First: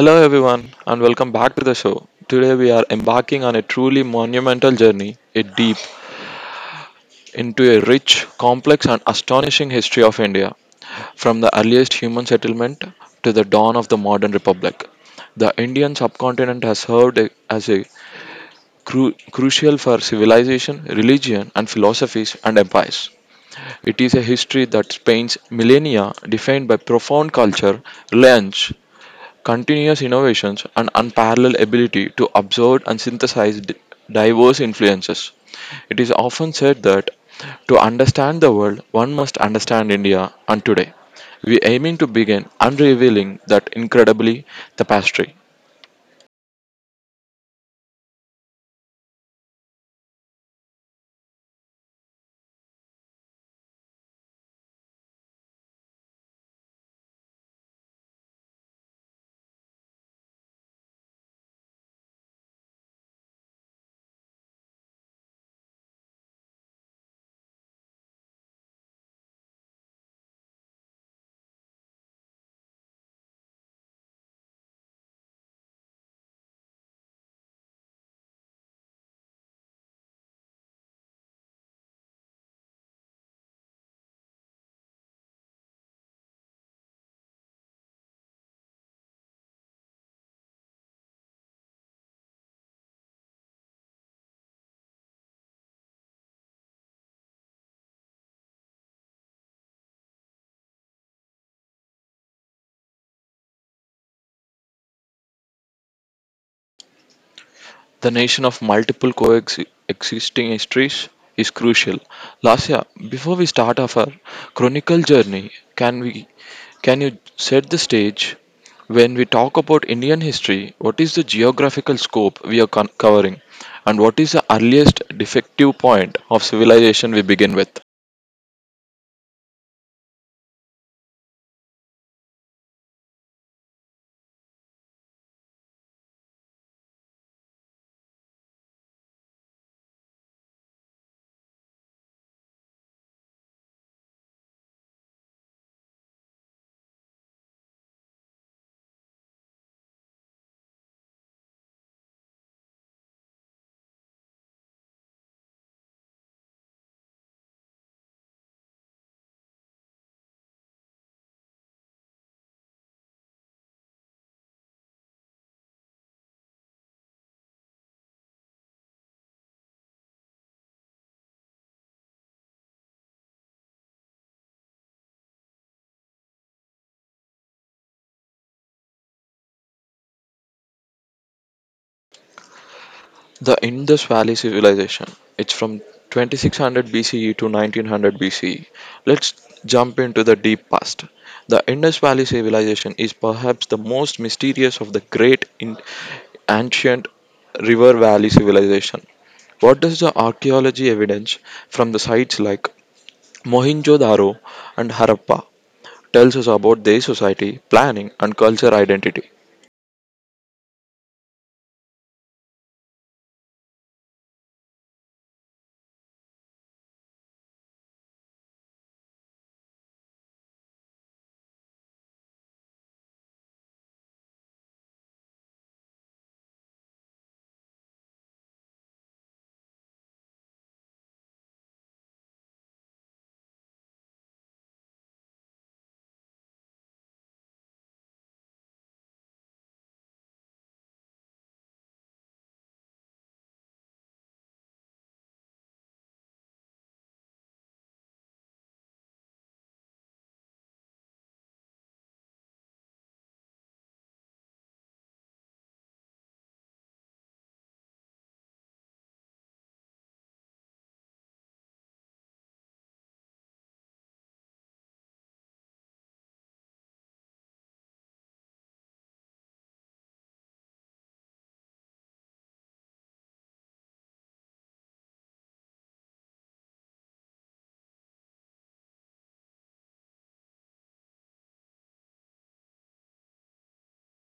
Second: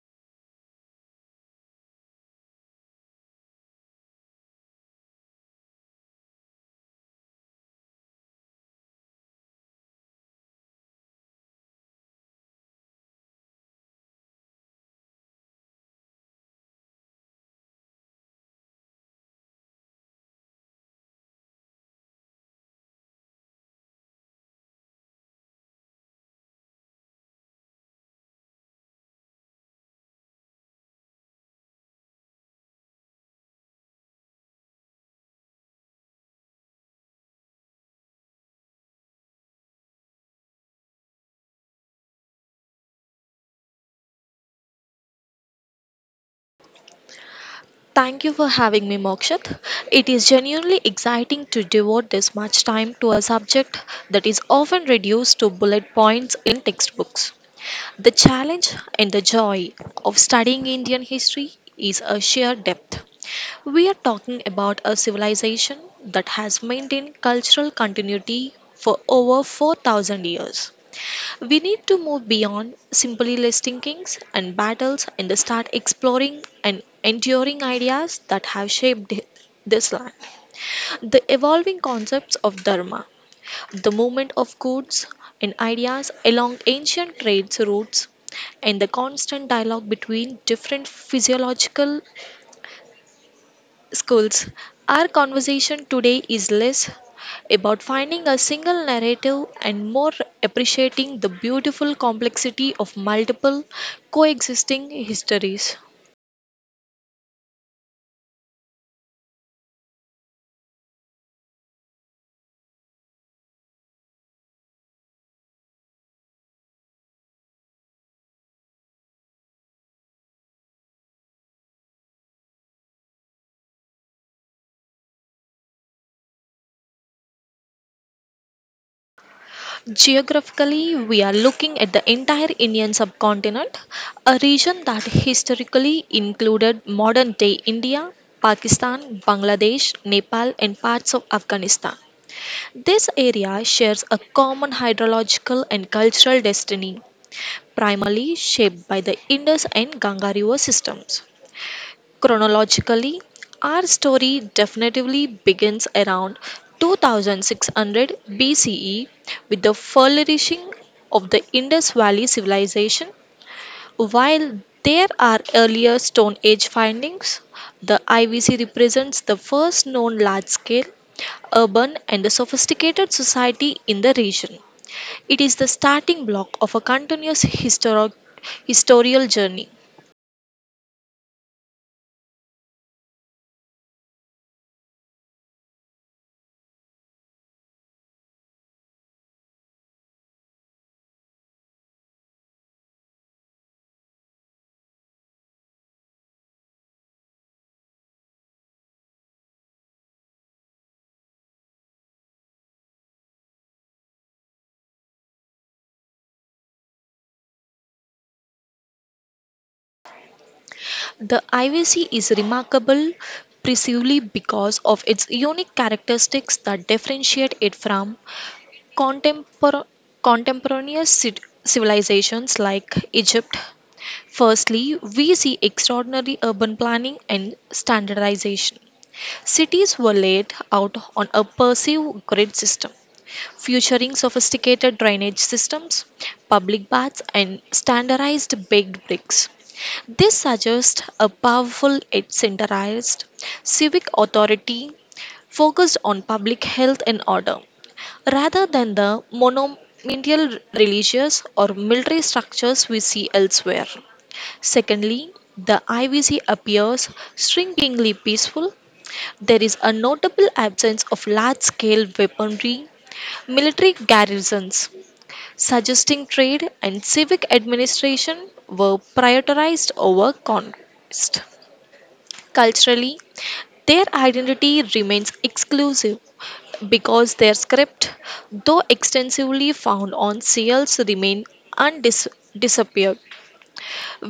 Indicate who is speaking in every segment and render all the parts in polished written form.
Speaker 1: Hello, everyone, and welcome back to the show. Today, we are embarking on a truly monumental journey, a deep into a rich, complex, and astonishing history of India. From the earliest human settlement to the dawn of the modern republic, the Indian subcontinent has served as a crucial for civilization, religion, and philosophies and empires. It is a history that spans millennia, defined by profound culture, reliance, continuous innovations, and unparalleled ability to observe and synthesize diverse influences. It is often said that to understand the world, one must understand India, and today we aiming to begin unrevealing that incredibly tapestry.
Speaker 2: Thank you for having me, Mokshit. It is genuinely exciting to devote this much time to a subject that is often reduced to bullet points in textbooks. The challenge and the joy of studying Indian history is a sheer depth. We are talking about a civilization that has maintained cultural continuity for over 4,000 years. We need to move beyond simply listing kings and battles and start exploring and enduring ideas that have shaped this land. The evolving concepts of Dharma, the movement of goods and ideas along ancient trade routes, and the constant dialogue between different physiological schools. Our conversation today is less about finding a single narrative and more appreciating the beautiful complexity of multiple coexisting histories.
Speaker 1: The nation of multiple coexisting histories is crucial. Lasya, before we start off our chronicle journey, can we can you set the stage? When we talk about Indian history, what is the geographical scope we are covering, and what is the earliest defective point of civilization we begin with?
Speaker 2: Geographically, we are looking at the entire Indian subcontinent, a region that historically included modern day India, Pakistan, Bangladesh, Nepal, and parts of Afghanistan. This area shares a common hydrological and cultural destiny, primarily shaped by the Indus and Ganga river systems. Chronologically, our story definitively begins around 2600 BCE with the flourishing of the Indus Valley civilization. While there are earlier Stone Age findings, the IVC represents the first known large scale urban and sophisticated society in the region. It is the starting block of a continuous historical journey.
Speaker 1: The Indus Valley Civilization. It's from 2600 BCE to 1900 BCE. Let's jump into the deep past. The Indus Valley Civilization is perhaps the most mysterious of the great ancient river valley civilization. What does the archaeology evidence from the sites like Mohenjo-daro and Harappa tells us about their society, planning and cultural identity?
Speaker 2: The IVC is remarkable precisely because of its unique characteristics that differentiate it from contempor- contemporaneous civilizations like Egypt. Firstly, we see extraordinary urban planning and standardization. Cities were laid out on a perceived grid system featuring sophisticated drainage systems, public baths, and standardized baked bricks. This suggests a powerful yet centralized civic authority focused on public health and order, rather than the monumental religious or military structures we see elsewhere. Secondly, the IVC appears strikingly peaceful. There is a notable absence of large scale weaponry, military garrisons, suggesting trade and civic administration were prioritized over conquest. Culturally, their identity remains exclusive because their script, though extensively found on seals, remain undis- disappeared.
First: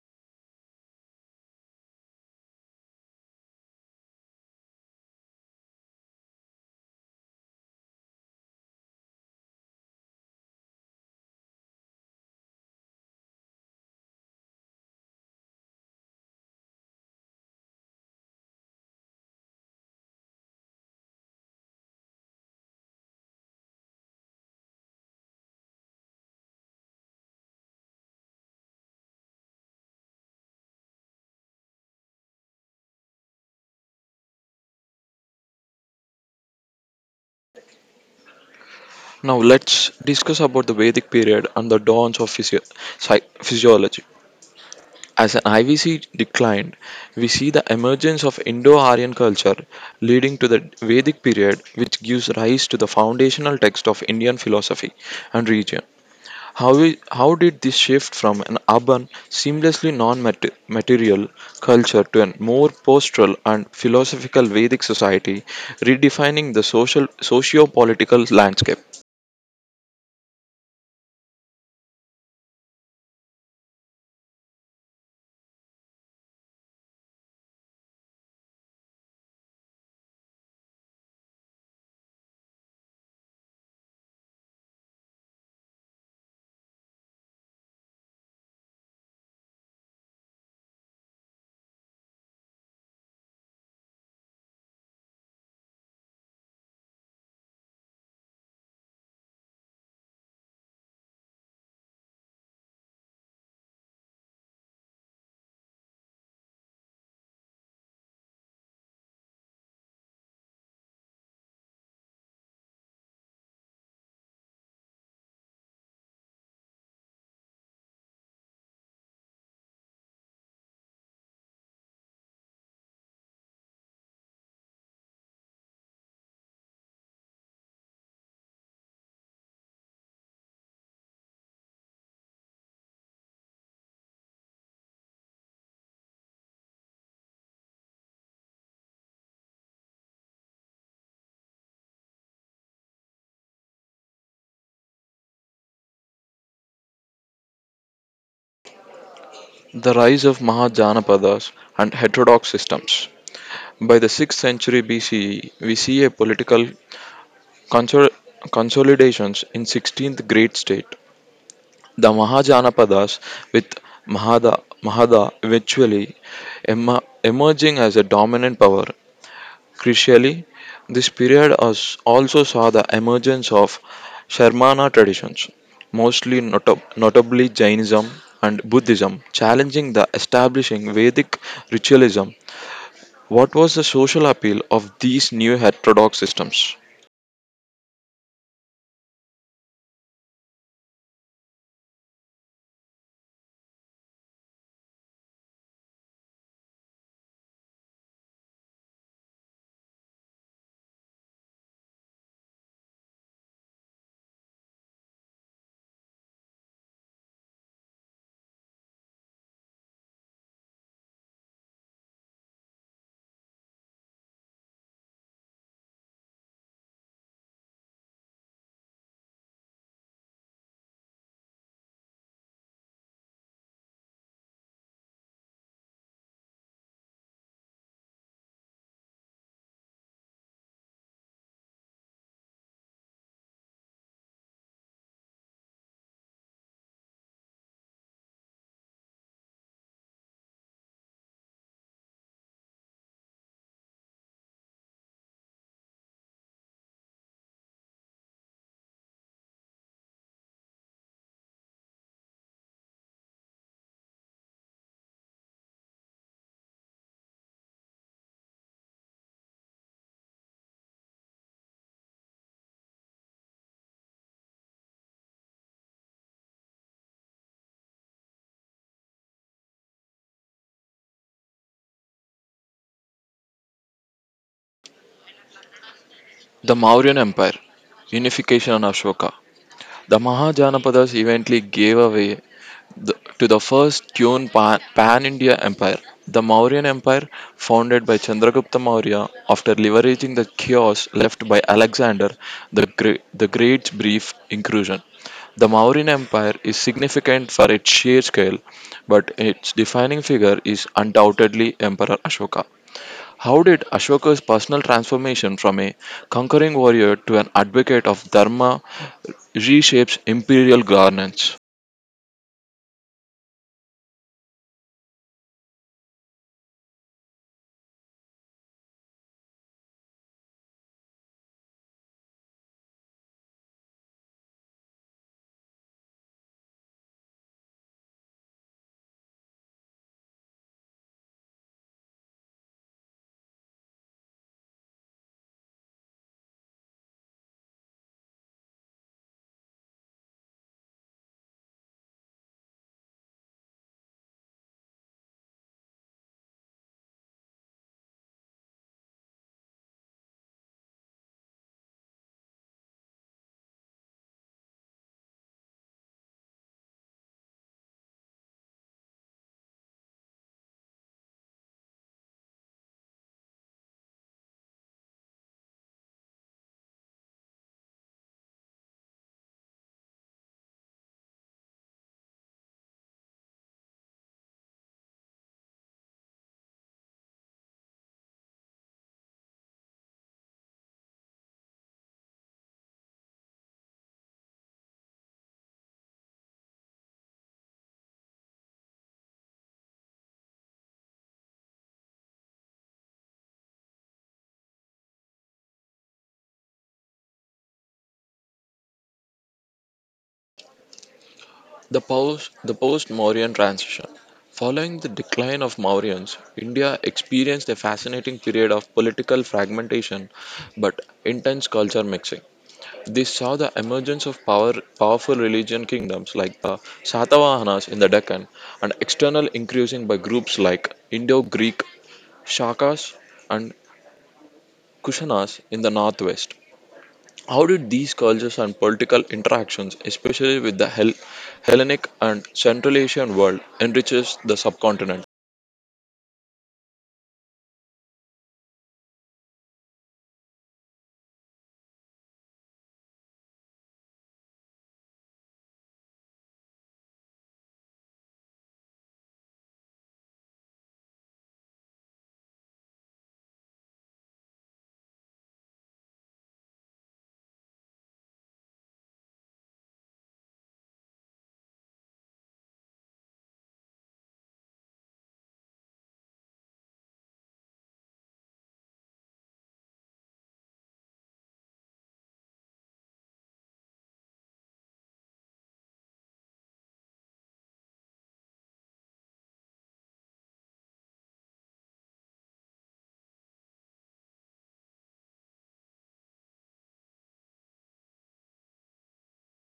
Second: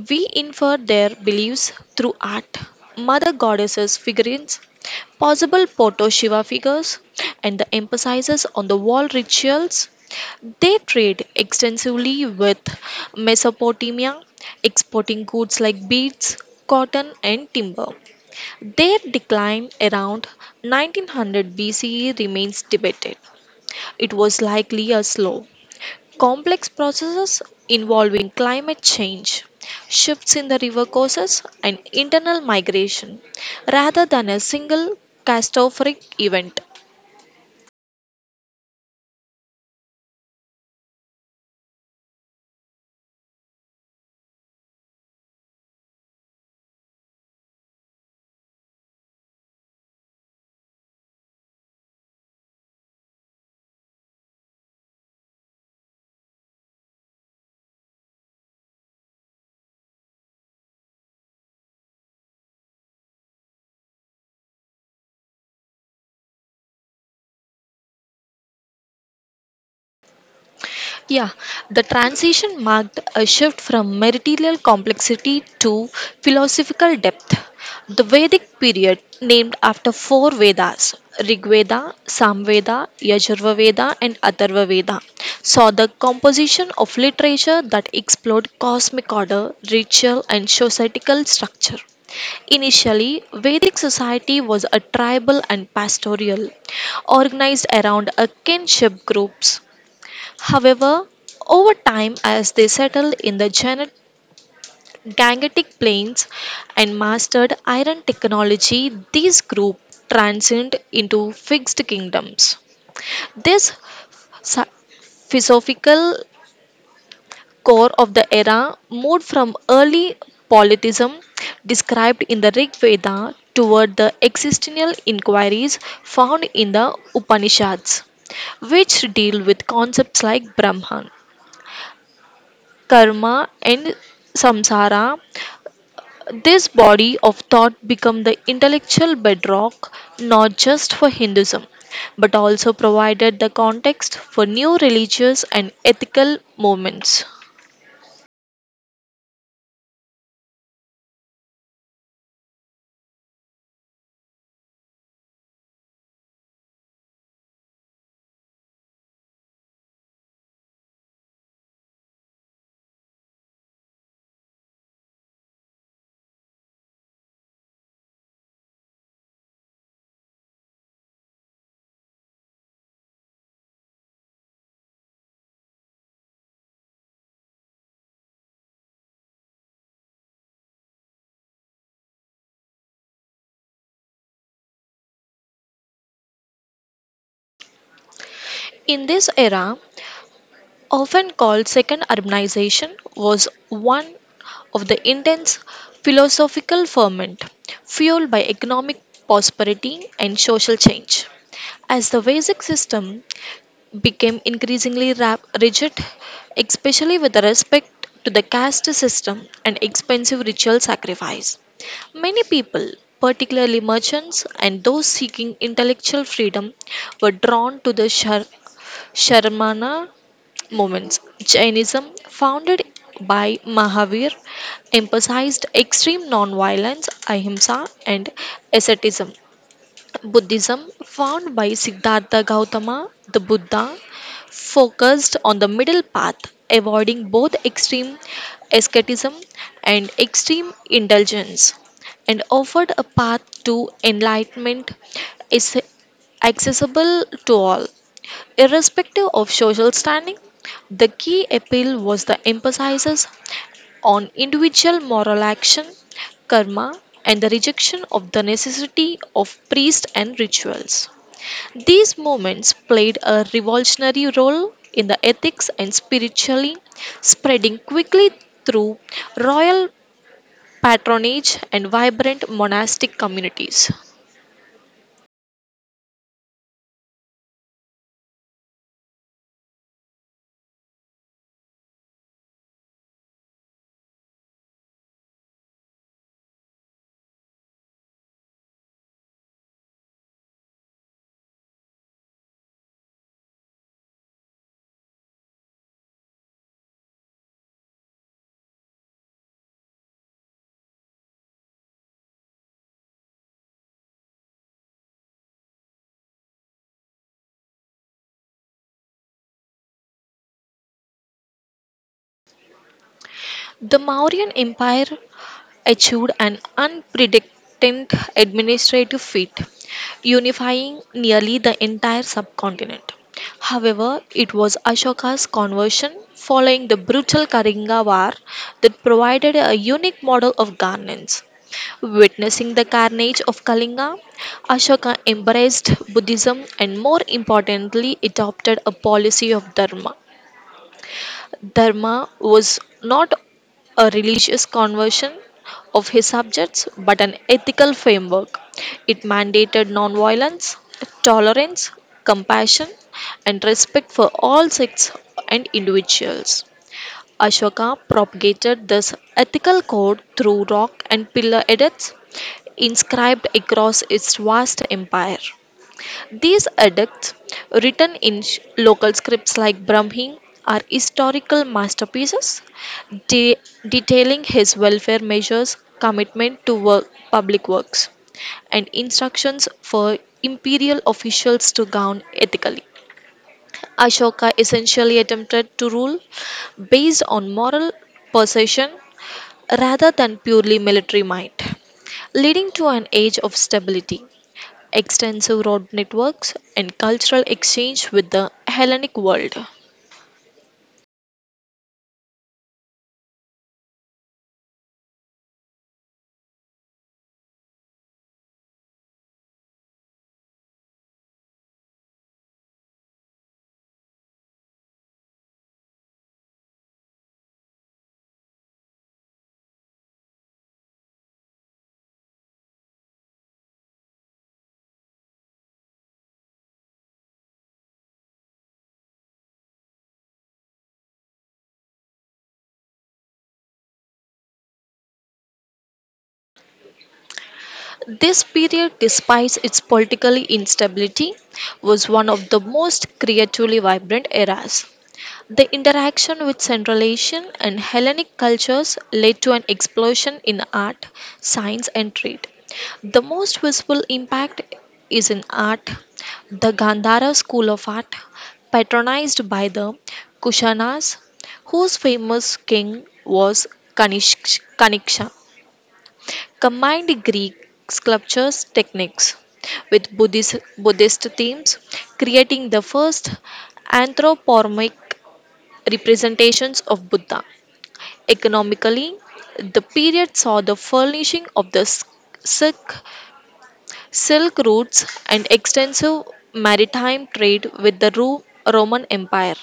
Speaker 2: We infer their beliefs through art, mother goddesses figurines, possible Poto Shiva figures, and the emphasis on the wall rituals. They trade extensively with Mesopotamia, exporting goods like beads, cotton, and timber. Their decline around 1900 BCE remains debated. It was likely a slow, complex processes involving climate change, shifts in the river courses, and internal migration, rather than a single catastrophic event.
Speaker 1: Now let's discuss about the Vedic period and the dawns of physiology. As an IVC declined, we see the emergence of Indo-Aryan culture leading to the Vedic period which gives rise to the foundational text of Indian philosophy and region. How did this shift from an urban, seamlessly non-material culture to a more postural and philosophical Vedic society, redefining the social socio-political landscape?
Speaker 2: Yeah, the transition marked a shift from material complexity to philosophical depth. The Vedic period, named after four Vedas Rig Veda, Samveda, Yajurveda Veda, and Atharva Veda, saw the composition of literature that explored cosmic order, ritual, and societal structure. Initially, Vedic society was a tribal and pastoral, organized around a kinship groups. However, over time, as they settled in the Gangetic Plains and mastered iron technology, these groups transcended into fixed kingdoms. This sa- philosophical core of the era moved from early politism described in the Rig Veda toward the existential inquiries found in the Upanishads, which deal with concepts like Brahman, karma, and samsara. This body of thought become the intellectual bedrock not just for Hinduism but also provided the context for new religious and ethical movements.
Speaker 1: The rise of Mahajanapadas and heterodox systems. By the 6th century BCE, we see a political consol- consolidations in 16th great state. The Mahajanapadas with Mahada eventually emerging as a dominant power. Crucially, this period also saw the emergence of Sharmana traditions, mostly notably Jainism and Buddhism, challenging the establishing Vedic ritualism. What was the social appeal of these new heterodox systems?
Speaker 2: In this era, often called second urbanization, was one of the intense philosophical ferment fueled by economic prosperity and social change. As the Vedic system became increasingly rigid, especially with respect to the caste system and expensive ritual sacrifice. Many people, particularly merchants and those seeking intellectual freedom, were drawn to the Sharmana movements. Jainism, founded by Mahavir, emphasized extreme non-violence, ahimsa, and asceticism. Buddhism, found by Siddhartha Gautama, the Buddha, focused on the middle path, avoiding both extreme asceticism and extreme indulgence, and offered a path to enlightenment is accessible to all, irrespective of social standing. The key appeal was the emphasis on individual moral action, karma, and the rejection of the necessity of priests and rituals. These movements played a revolutionary role in the ethics and spirituality, spreading quickly through royal patronage and vibrant monastic communities.
Speaker 1: The Mauryan Empire, unification and Ashoka. The Mahajanapadas eventually gave away to the first tune pan India empire, the Mauryan Empire, founded by Chandragupta Maurya after leveraging the chaos left by Alexander the Great's brief incursion. The Mauryan Empire is significant for its sheer scale, but its defining figure is undoubtedly Emperor Ashoka. How did Ashoka's personal transformation from a conquering warrior to an advocate of Dharma reshapes imperial governance?
Speaker 2: The Mauryan Empire achieved an unprecedented administrative feat, unifying nearly the entire subcontinent. However, it was Ashoka's conversion following the brutal Kalinga War that provided a unique model of governance. Witnessing the carnage of Kalinga, Ashoka embraced Buddhism and more importantly adopted a policy of dharma. Dharma was not a religious conversion of his subjects but an ethical framework. It mandated nonviolence, tolerance, compassion, and respect for all sects and individuals. Ashoka propagated this ethical code through rock and pillar edicts inscribed across its vast empire. These edicts, written in local scripts like Brahmi, are historical masterpieces de- detailing his welfare measures, commitment to work, public works, and instructions for imperial officials to govern ethically. Ashoka essentially attempted to rule based on moral persuasion rather than purely military might, leading to an age of stability, extensive road networks, and cultural exchange with the Hellenic world.
Speaker 1: The post-Mauryan transition. Following the decline of Mauryans, India experienced a fascinating period of political fragmentation but intense culture mixing. This saw the emergence of powerful religion kingdoms like the Satavahanas in the Deccan and external increasing by groups like Indo-Greek Shakas and Kushanas in the northwest. How did these cultures and political interactions, especially with the Hellenic and Central Asian world, enriches the subcontinent?
Speaker 2: This period, despite its political instability, was one of the most creatively vibrant eras. The interaction with Central Asian and Hellenic cultures led to an explosion in art, science, and trade. The most visible impact is in art. The Gandhara school of art, patronized by the Kushanas, whose famous king was Kaniksha, combined Greek sculptures techniques with Buddhist themes, creating the first anthropomorphic representations of Buddha. Economically, the period saw the furnishing of the silk, silk routes and extensive maritime trade with the Roman Empire.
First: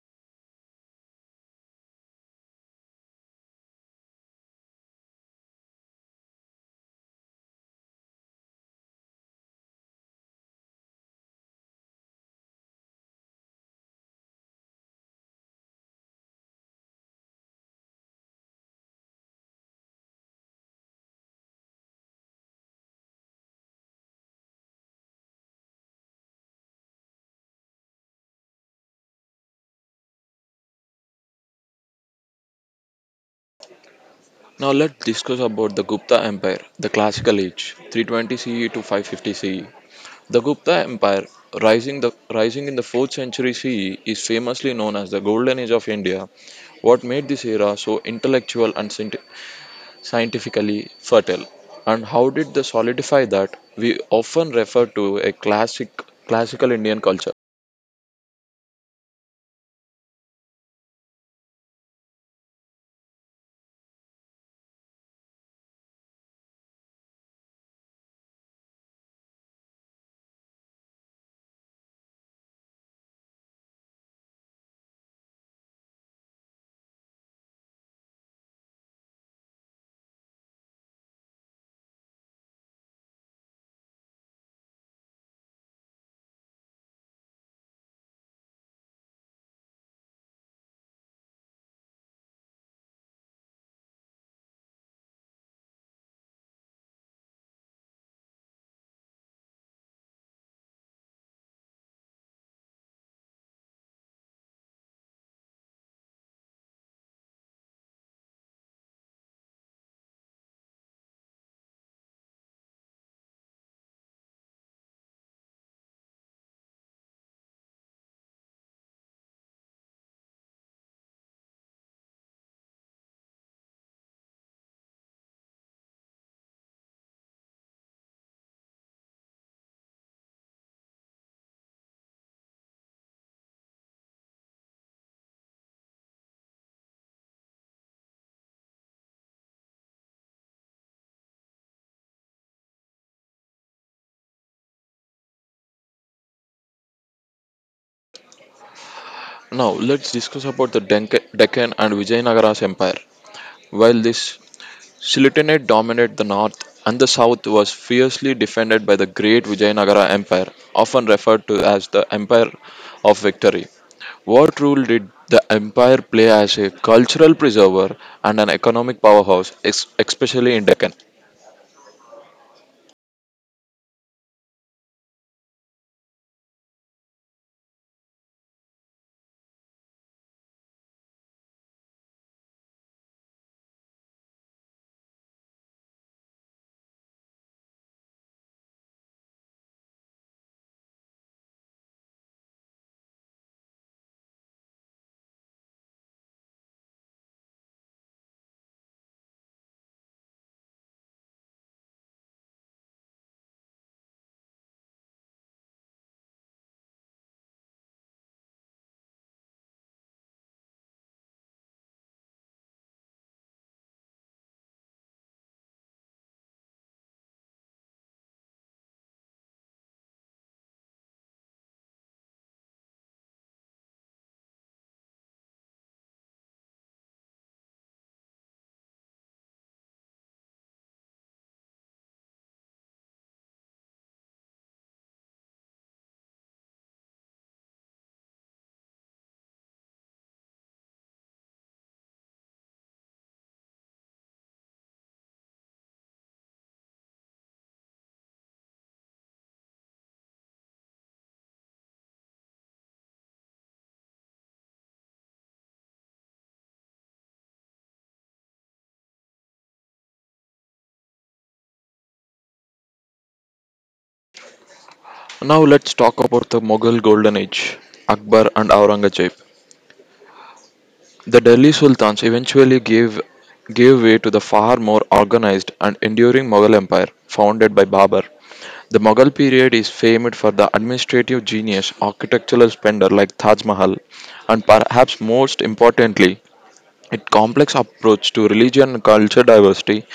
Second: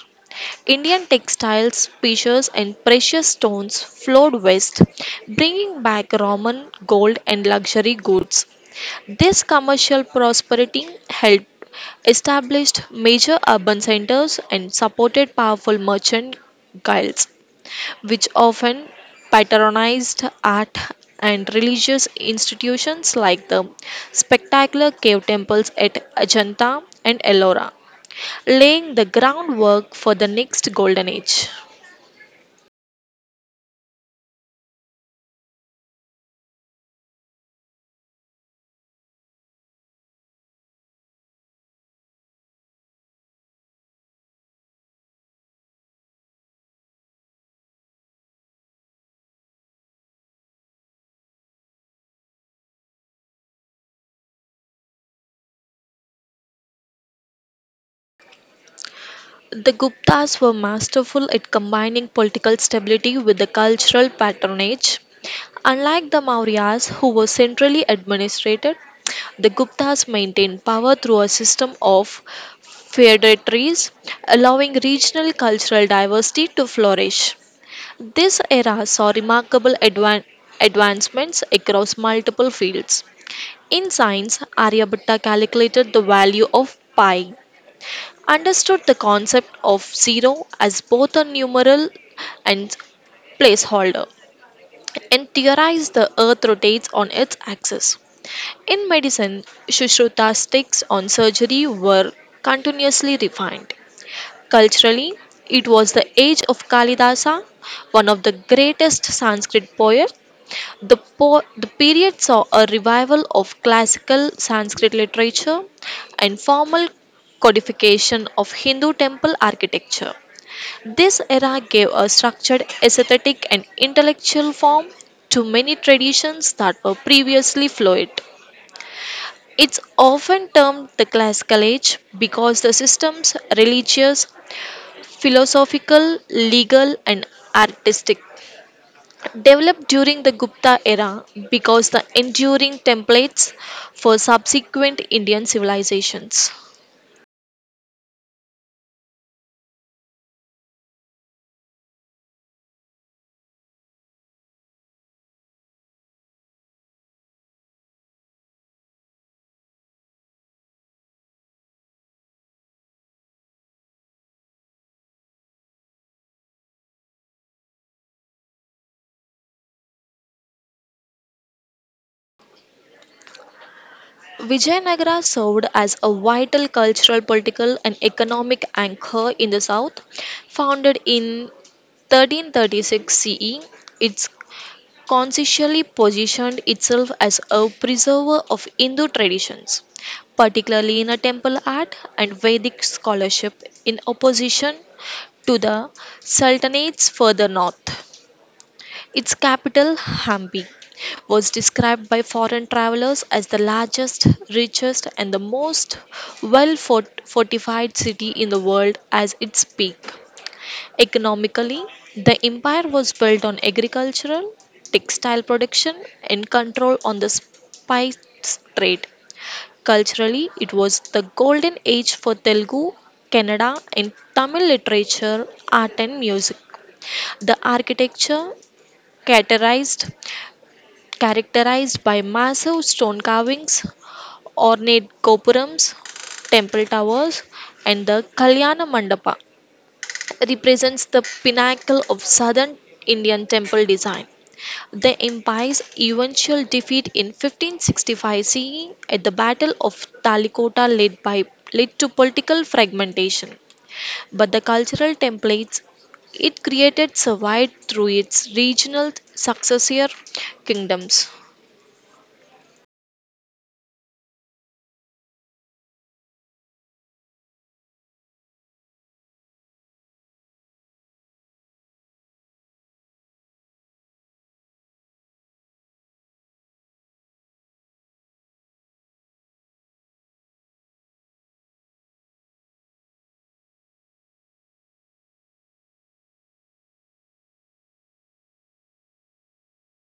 Speaker 2: Indian textiles, fishes, and precious stones flowed west, bringing back Roman gold and luxury goods. This commercial prosperity helped establish major urban centers and supported powerful merchant guilds, which often patronized art and religious institutions like the spectacular cave temples at Ajanta and Ellora laying the groundwork for the next golden age.
Speaker 1: Now let's discuss about the Gupta Empire, the classical age, 320 CE to 550 CE. The Gupta Empire, rising in the 4th century CE, is famously known as the Golden Age of India. What made this era so intellectual and scientifically fertile? And how did they solidify that? We often refer to a classical Indian culture.
Speaker 2: The Guptas were masterful at combining political stability with the cultural patronage. Unlike the Mauryas, who were centrally administrated, the Guptas maintained power through a system of feudatories, allowing regional cultural diversity to flourish. This era saw remarkable advancements across multiple fields. In science, Aryabhatta calculated the value of pi, understood the concept of zero as both a numeral and placeholder, and theorized the earth rotates on its axis. In medicine, Sushrutas' takes on surgery were continuously refined. Culturally, it was the age of Kalidasa, one of the greatest Sanskrit poets. The period saw a revival of classical Sanskrit literature and formal codification of Hindu temple architecture. This era gave a structured aesthetic and intellectual form to many traditions that were previously fluid. It's often termed the classical age because the system's religious, philosophical, legal, and artistic developed during the Gupta era because the enduring templates for subsequent Indian civilizations.
Speaker 1: Now let's discuss about the Deccan and Vijayanagara's empire. While this Sultanate dominated the north and the south was fiercely defended by the great Vijayanagara empire, often referred to as the empire of victory. What role did the empire play as a cultural preserver and an economic powerhouse, especially in Deccan?
Speaker 2: Vijayanagara served as a vital cultural, political, and economic anchor in the south. Founded in 1336 CE, its consciously positioned itself as a preserver of Hindu traditions, particularly in a temple art and Vedic scholarship, in opposition to the Sultanates further north. Its capital, Hampi, was described by foreign travelers as the largest, richest, and the most fortified city in the world as its peak. Economically, the empire was built on agricultural, textile production, and control on the spice trade. Culturally, it was the golden age for Telugu, Kannada, and Tamil literature, art, and music. The architecture characterized characterized by massive stone carvings, ornate gopurams, temple towers, and the Kalyana Mandapa represents the pinnacle of southern Indian temple design. The empire's eventual defeat in 1565 CE at the Battle of Talikota led to political fragmentation, but the cultural templates it created survived through its regional successor kingdoms.
Speaker 1: Now let's talk about the Mughal golden age, Akbar and Aurangzeb. The Delhi sultans eventually gave way to the far more organized and enduring Mughal empire founded by Babur. The Mughal period is famed for the administrative genius, architectural splendor like Taj Mahal, and perhaps most importantly, its complex approach to religion and culture diversity,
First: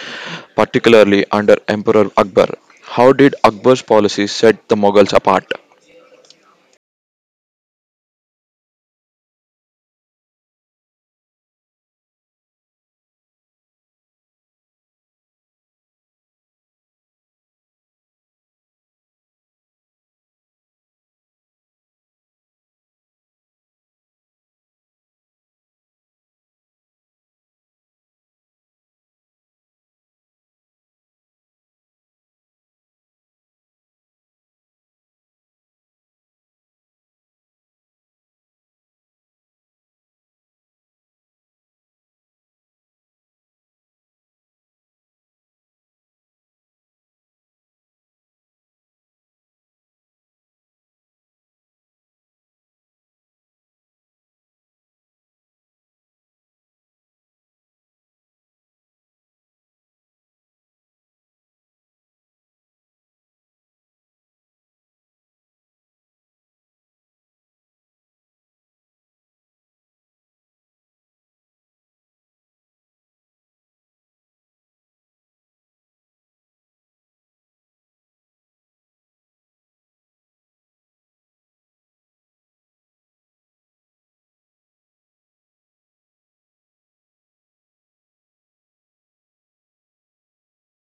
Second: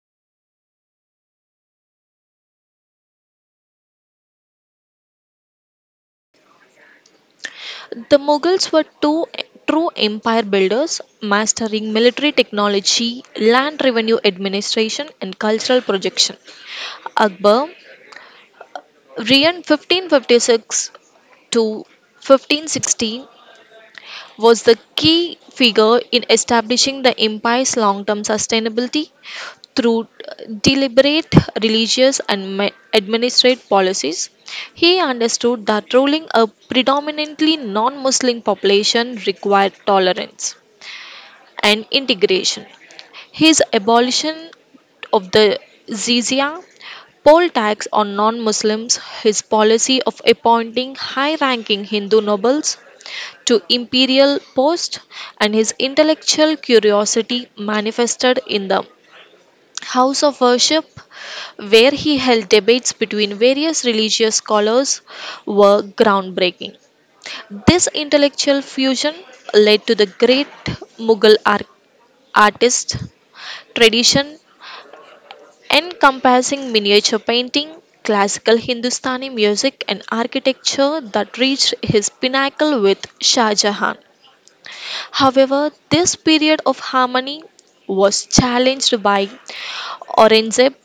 Speaker 1: particularly under Emperor Akbar. How did Akbar's policies set the Mughals apart?
Speaker 2: The Mughals were two true empire builders, mastering military technology, land revenue administration, and cultural projection. Akbar, reigned 1556 to 1560, was the key figure in establishing the empire's long-term sustainability through deliberate religious and administrative policies. He understood that ruling a predominantly non-Muslim population required tolerance and integration. His abolition of the jizya poll tax on non-Muslims, his policy of appointing high-ranking Hindu nobles to imperial posts, and his intellectual curiosity manifested in the House of Worship, where he held debates between various religious scholars, were groundbreaking. This intellectual fusion led to the great Mughal artist tradition encompassing miniature painting, classical Hindustani music, and architecture that reached his pinnacle with Shah Jahan. However, this period of harmony was challenged by Aurangzeb,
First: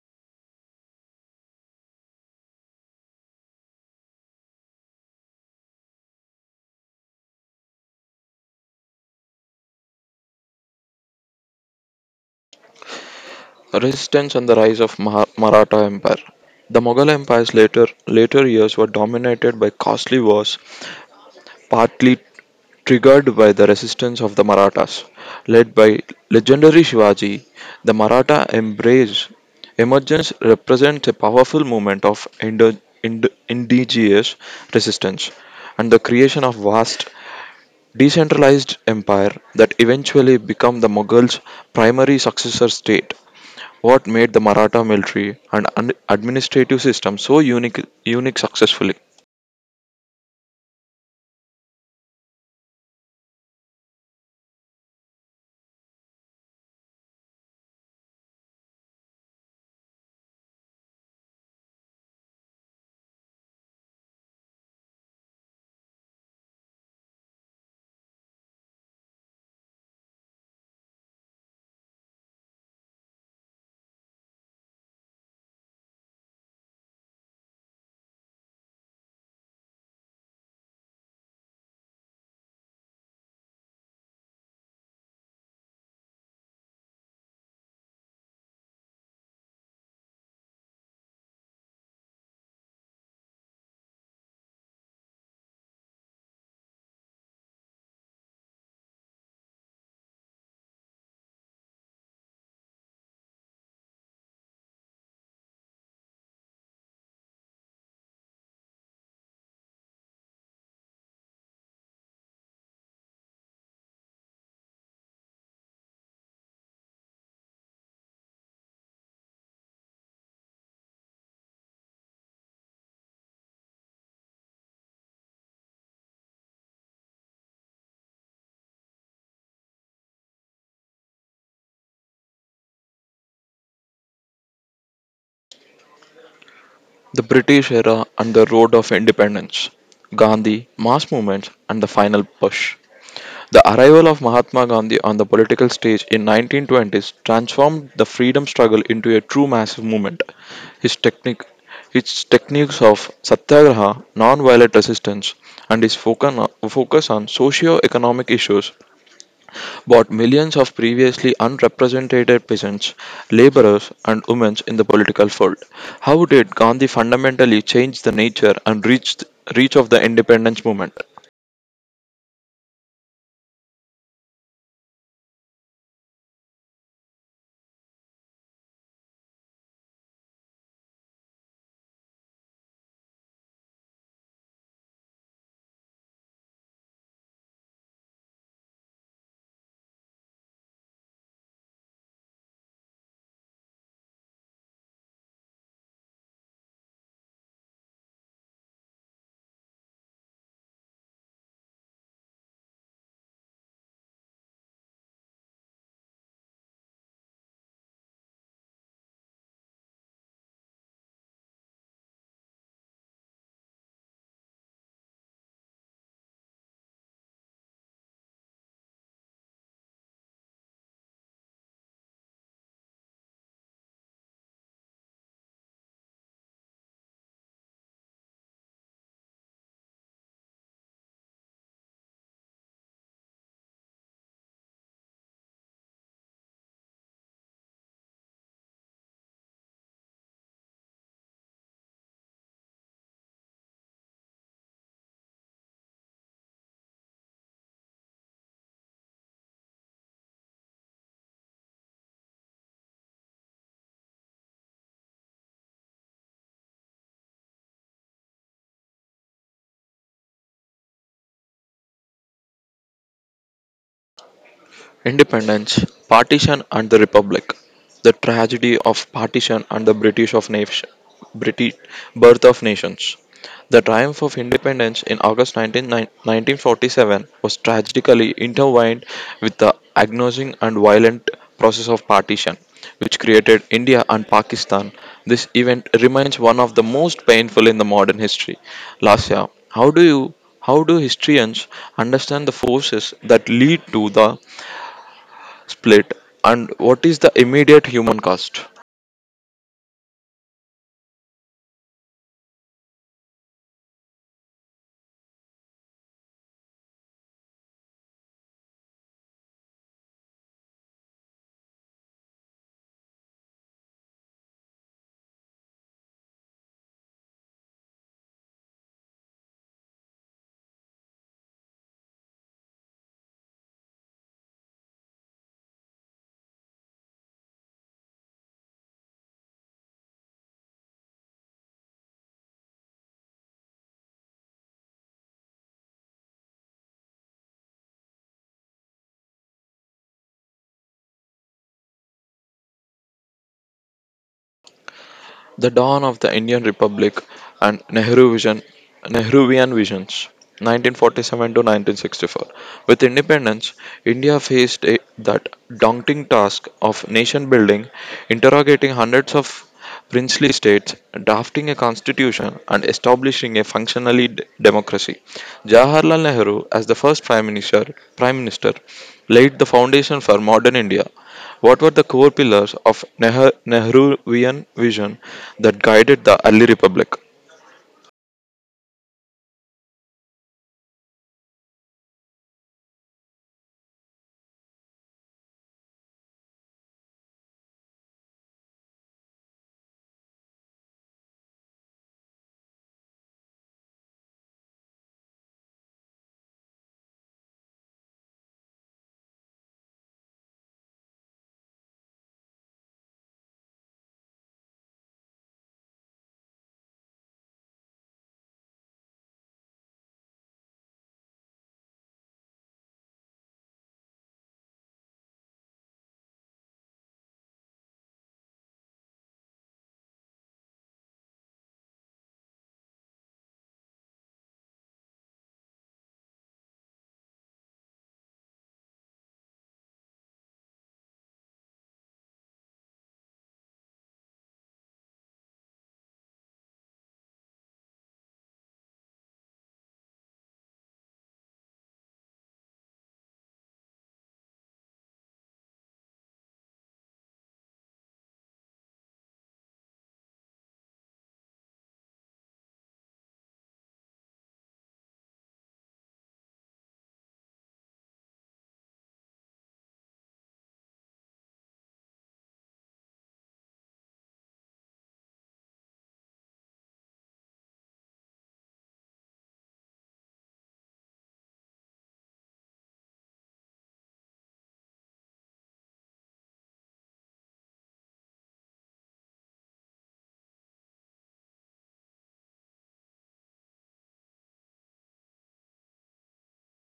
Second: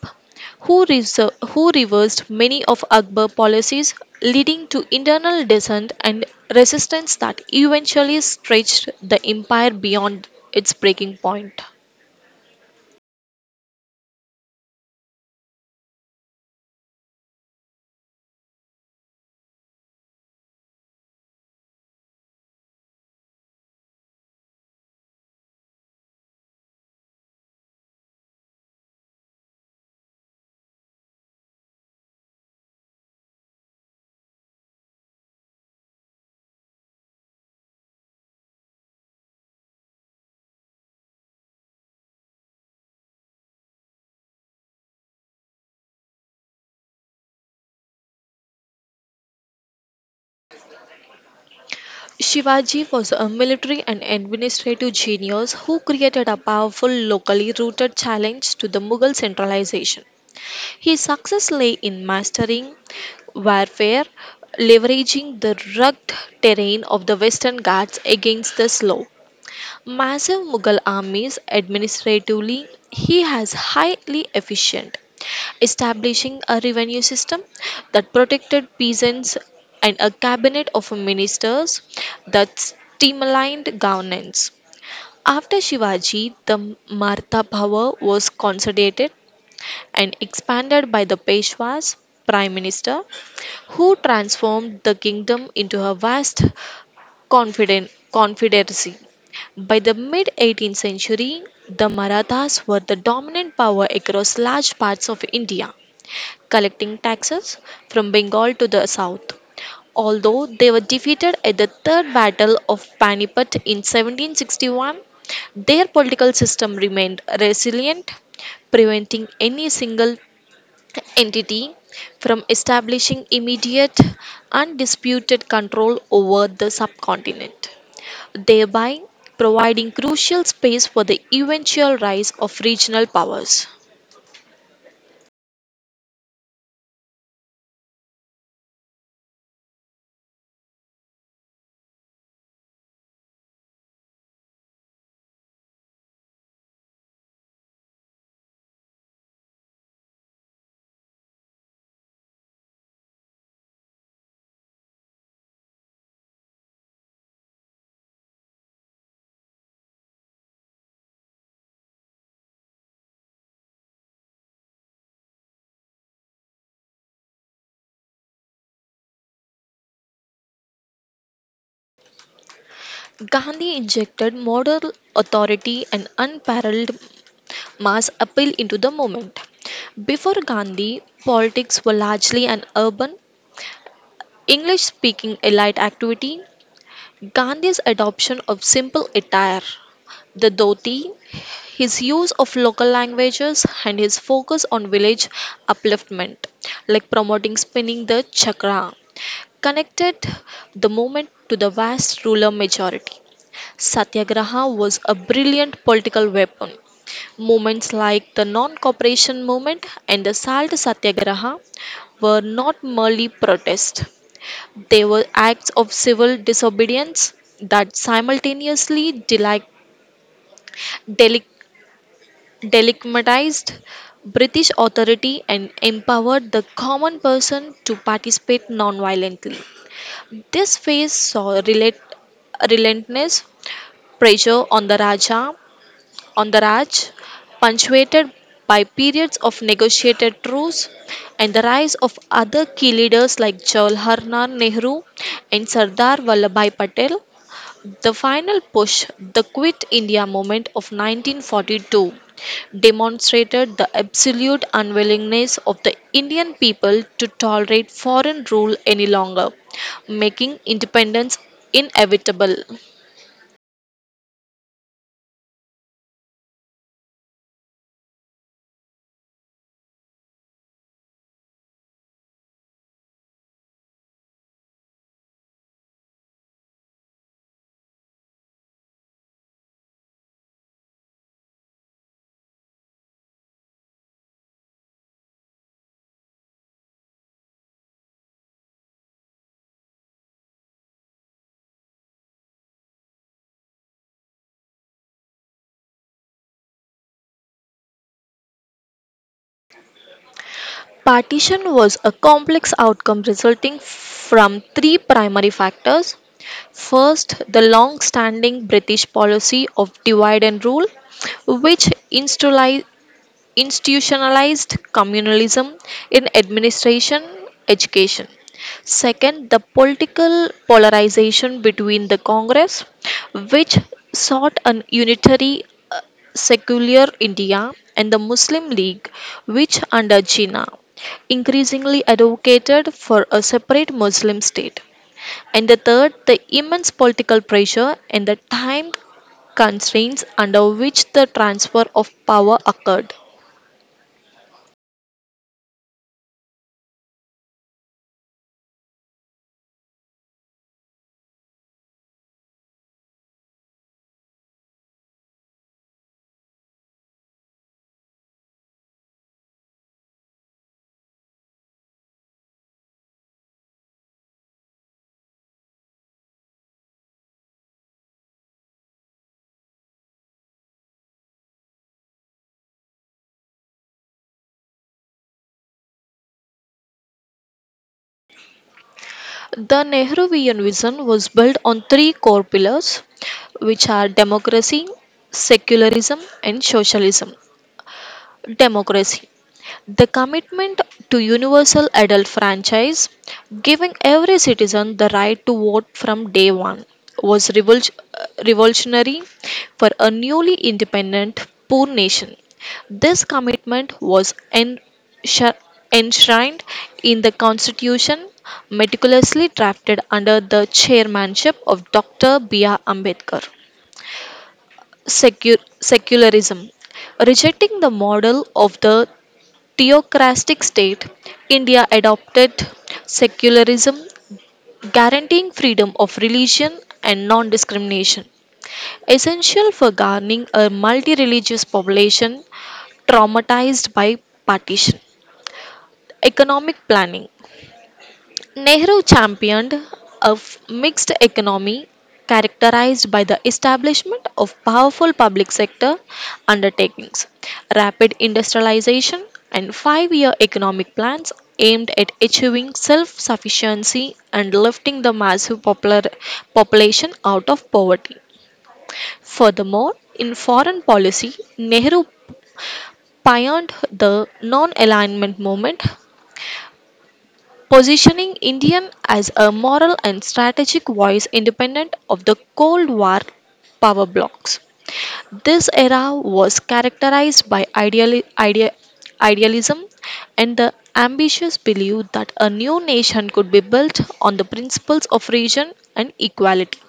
Speaker 2: who reversed many of Akbar's policies, leading to internal dissent and resistance that eventually stretched the empire beyond its breaking point.
Speaker 1: Resistance and the rise of Maratha Empire. The Mughal Empire's later years were dominated by costly wars, partly triggered by the resistance of the Marathas. Led by legendary Shivaji, the Maratha embrace emergence represents a powerful movement of indigenous resistance and the creation of vast decentralized empire that eventually become the Mughals' primary successor state. What made the Maratha military and administrative system so unique successfully?
Speaker 2: Shivaji was a military and administrative genius who created a powerful, locally rooted challenge to the Mughal centralization. His success lay in mastering warfare, leveraging the rugged terrain of the Western Ghats against the slow, massive Mughal armies. Administratively, he was highly efficient, establishing a revenue system that protected peasants and a cabinet of ministers that streamlined governance. After Shivaji, the Maratha power was consolidated and expanded by the Peshwa's prime minister, who transformed the kingdom into a vast confederacy. By the mid 18th century, the Marathas were the dominant power across large parts of India collecting taxes from Bengal to the south. Although they were defeated at the Third Battle of Panipat in 1761, their political system remained resilient, preventing any single entity from establishing immediate, undisputed control over the subcontinent, thereby providing crucial space for the eventual rise of regional powers.
Speaker 1: The British era and the road of independence, Gandhi, mass movements, and the final push. The arrival of Mahatma Gandhi on the political stage in 1920s transformed the freedom struggle into a true massive movement. His technique its techniques of satyagraha, non-violent resistance, and his focus on socio-economic issues brought millions of previously unrepresented peasants, laborers, and women in the political fold. How did Gandhi fundamentally change the nature and reach of the independence movement?
Speaker 2: Gandhi injected moral authority and unparalleled mass appeal into the movement. Before Gandhi, politics were largely an urban, English speaking elite activity. Gandhi's adoption of simple attire, the dhoti, his use of local languages, and his focus on village upliftment, like promoting spinning the chakra, connected the movement to the vast ruler majority. Satyagraha was a brilliant political weapon. Movements like the non cooperation movement and the Salt Satyagraha were not merely protests, they were acts of civil disobedience that simultaneously deli- delegitimized British authority and empowered the common person to participate non violently. This phase saw relentless pressure on the Raja on the Raj, punctuated by periods of negotiated truce and the rise of other key leaders like Jawaharlal Nehru and Sardar Vallabhbhai Patel, the final push, the Quit India movement of 1942, demonstrated the absolute unwillingness of the Indian people to tolerate foreign rule any longer, making independence inevitable.
Speaker 1: Independence, Partition and the Republic. The tragedy of partition and the British birth of nations. The triumph of independence in August 19, 1947 was tragically intertwined with the agonizing and violent process of partition, which created India and Pakistan. This event remains one of the most painful in the modern history. Lasya, how do historians understand the forces that lead to the split and what is the immediate human cost?
Speaker 2: Partition was a complex outcome resulting from three primary factors. First, the long standing British policy of divide and rule, which institutionalized communalism in administration, education. Second, the political polarization between the Congress, which sought an unitary secular India and the Muslim League, which under Jinnah increasingly advocated for a separate Muslim state. And the third, the immense political pressure and the time constraints under which the transfer of power occurred.
Speaker 1: The dawn of the Indian Republic and Nehruvian visions, 1947 to 1964. With independence, India faced that daunting task of nation building, interrogating hundreds of princely states, drafting a constitution, and establishing a functionally democracy. Jawaharlal Nehru, as the first prime minister, laid the foundation for modern India. What were the core pillars of Nehruvian vision that guided the early republic?
Speaker 2: The Nehruvian vision was built on three core pillars, which are democracy, secularism, and socialism. Democracy. The commitment to universal adult franchise, giving every citizen the right to vote from day one, was revolutionary for a newly independent poor nation. This commitment was enshrined in the constitution meticulously drafted under the chairmanship of Dr. B.R. Ambedkar. Secularism, rejecting the model of the theocratic state, India adopted secularism, guaranteeing freedom of religion and non discrimination. Essential for governing a multi religious population traumatized by partition. Economic planning. Nehru championed a mixed economy characterized by the establishment of powerful public sector undertakings, rapid industrialization, and 5-year economic plans aimed at achieving self sufficiency and lifting the massive popular population out of poverty. Furthermore, in foreign policy, Nehru pioneered the non alignment movement, positioning India as a moral and strategic voice independent of the Cold War power blocs. This era was characterized by idealism and the ambitious belief that a new nation could be built on the principles of region and equality.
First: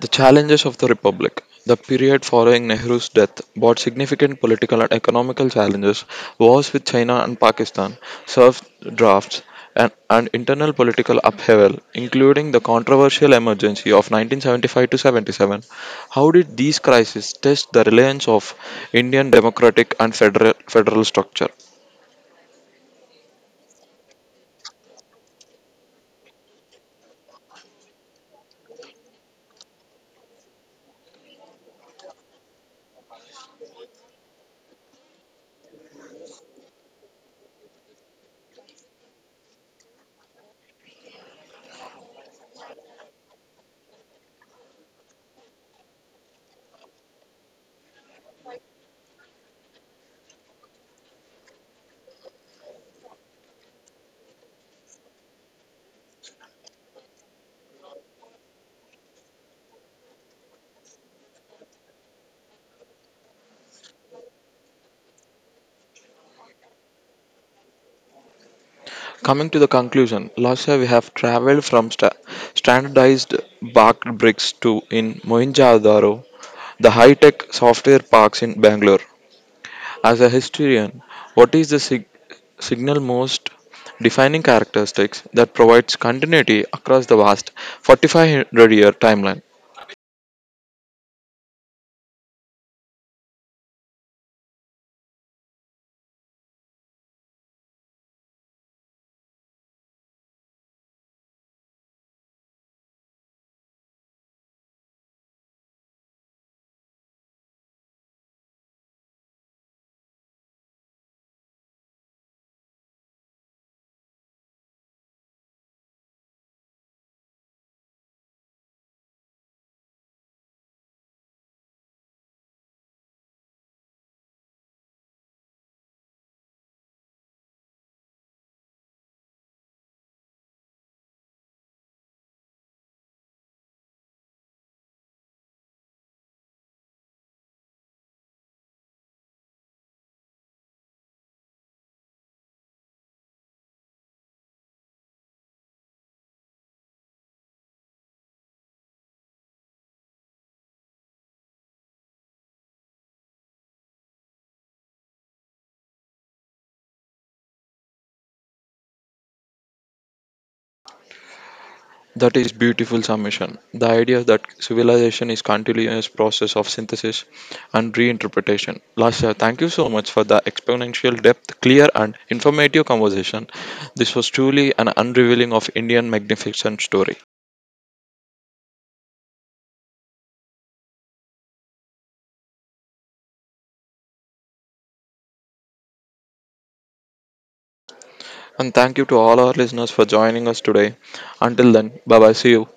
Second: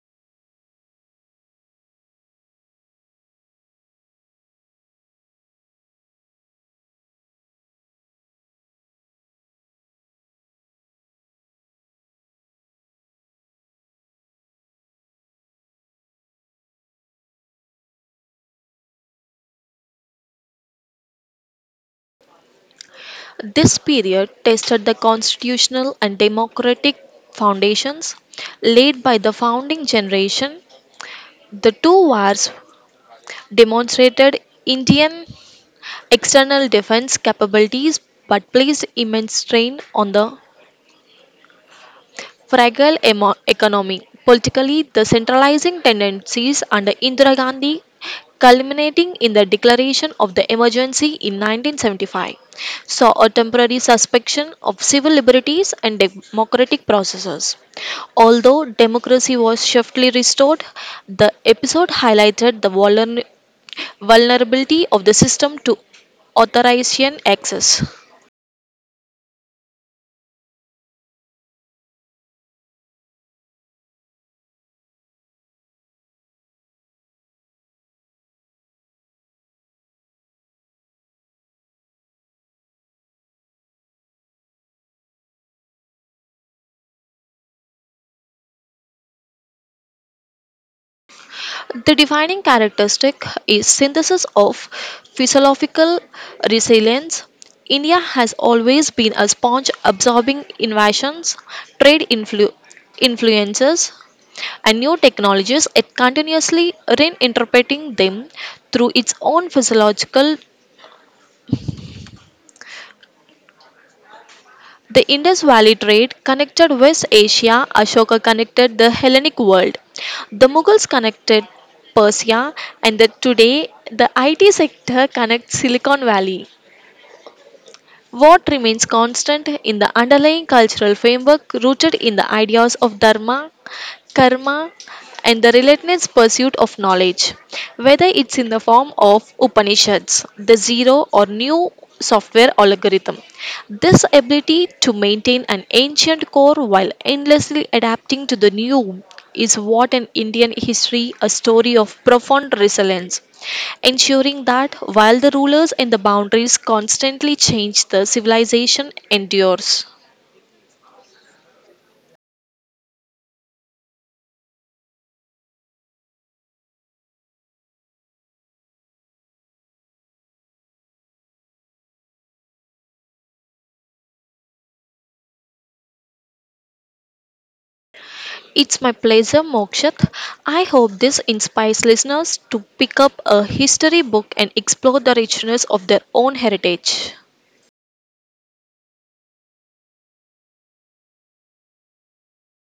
Speaker 1: The challenges of the republic. The period following Nehru's death brought significant political and economical challenges. Wars with China and Pakistan, serf drafts, and internal political upheaval, including the controversial emergency of 1975 to 77. How did these crises test the reliance of Indian democratic and federal structure?
Speaker 2: This period tested the constitutional and democratic foundations laid by the founding generation. The two wars demonstrated Indian external defense capabilities but placed immense strain on the fragile economy. Politically, the centralizing tendencies under Indira Gandhi culminating in the declaration of the emergency in 1975 saw a temporary suspension of civil liberties and democratic processes. Although democracy was swiftly restored, the episode highlighted the vulnerability of the system to authorization access.
Speaker 1: Coming to the conclusion, last year we have traveled from standardized bark bricks to in Mohenjo-daro, the high-tech software parks in Bangalore. As a historian, what is the signal most defining characteristics that provides continuity across the vast 4500-year timeline?
Speaker 2: The defining characteristic is synthesis of physiological resilience. India has always been a sponge absorbing innovations, trade influences, and new technologies. It continuously reinterpreting them through its own physiological. The Indus Valley trade connected West Asia, Ashoka connected the Hellenic world, the Mughals connected Persia, and today the IT sector connects Silicon Valley. What remains constant in the underlying cultural framework rooted in the ideas of dharma, karma, and the relentless pursuit of knowledge, whether it's in the form of Upanishads, the zero or new software algorithm, this ability to maintain an ancient core while endlessly adapting to the new is what an Indian history a story of profound resilience, ensuring that while the rulers and the boundaries constantly change, the civilization endures.
Speaker 1: That is beautiful summation. The idea that civilization is continuous process of synthesis and reinterpretation. Lasha, thank you so much for the exponential depth, clear and informative conversation. This was truly an unrevealing of Indian magnificent story.
Speaker 2: It's my pleasure, Mokshat. I hope this inspires listeners to pick up a history book and explore the richness of their own heritage.
Speaker 1: And thank you to all our listeners for joining us today. Until then, bye bye. See you.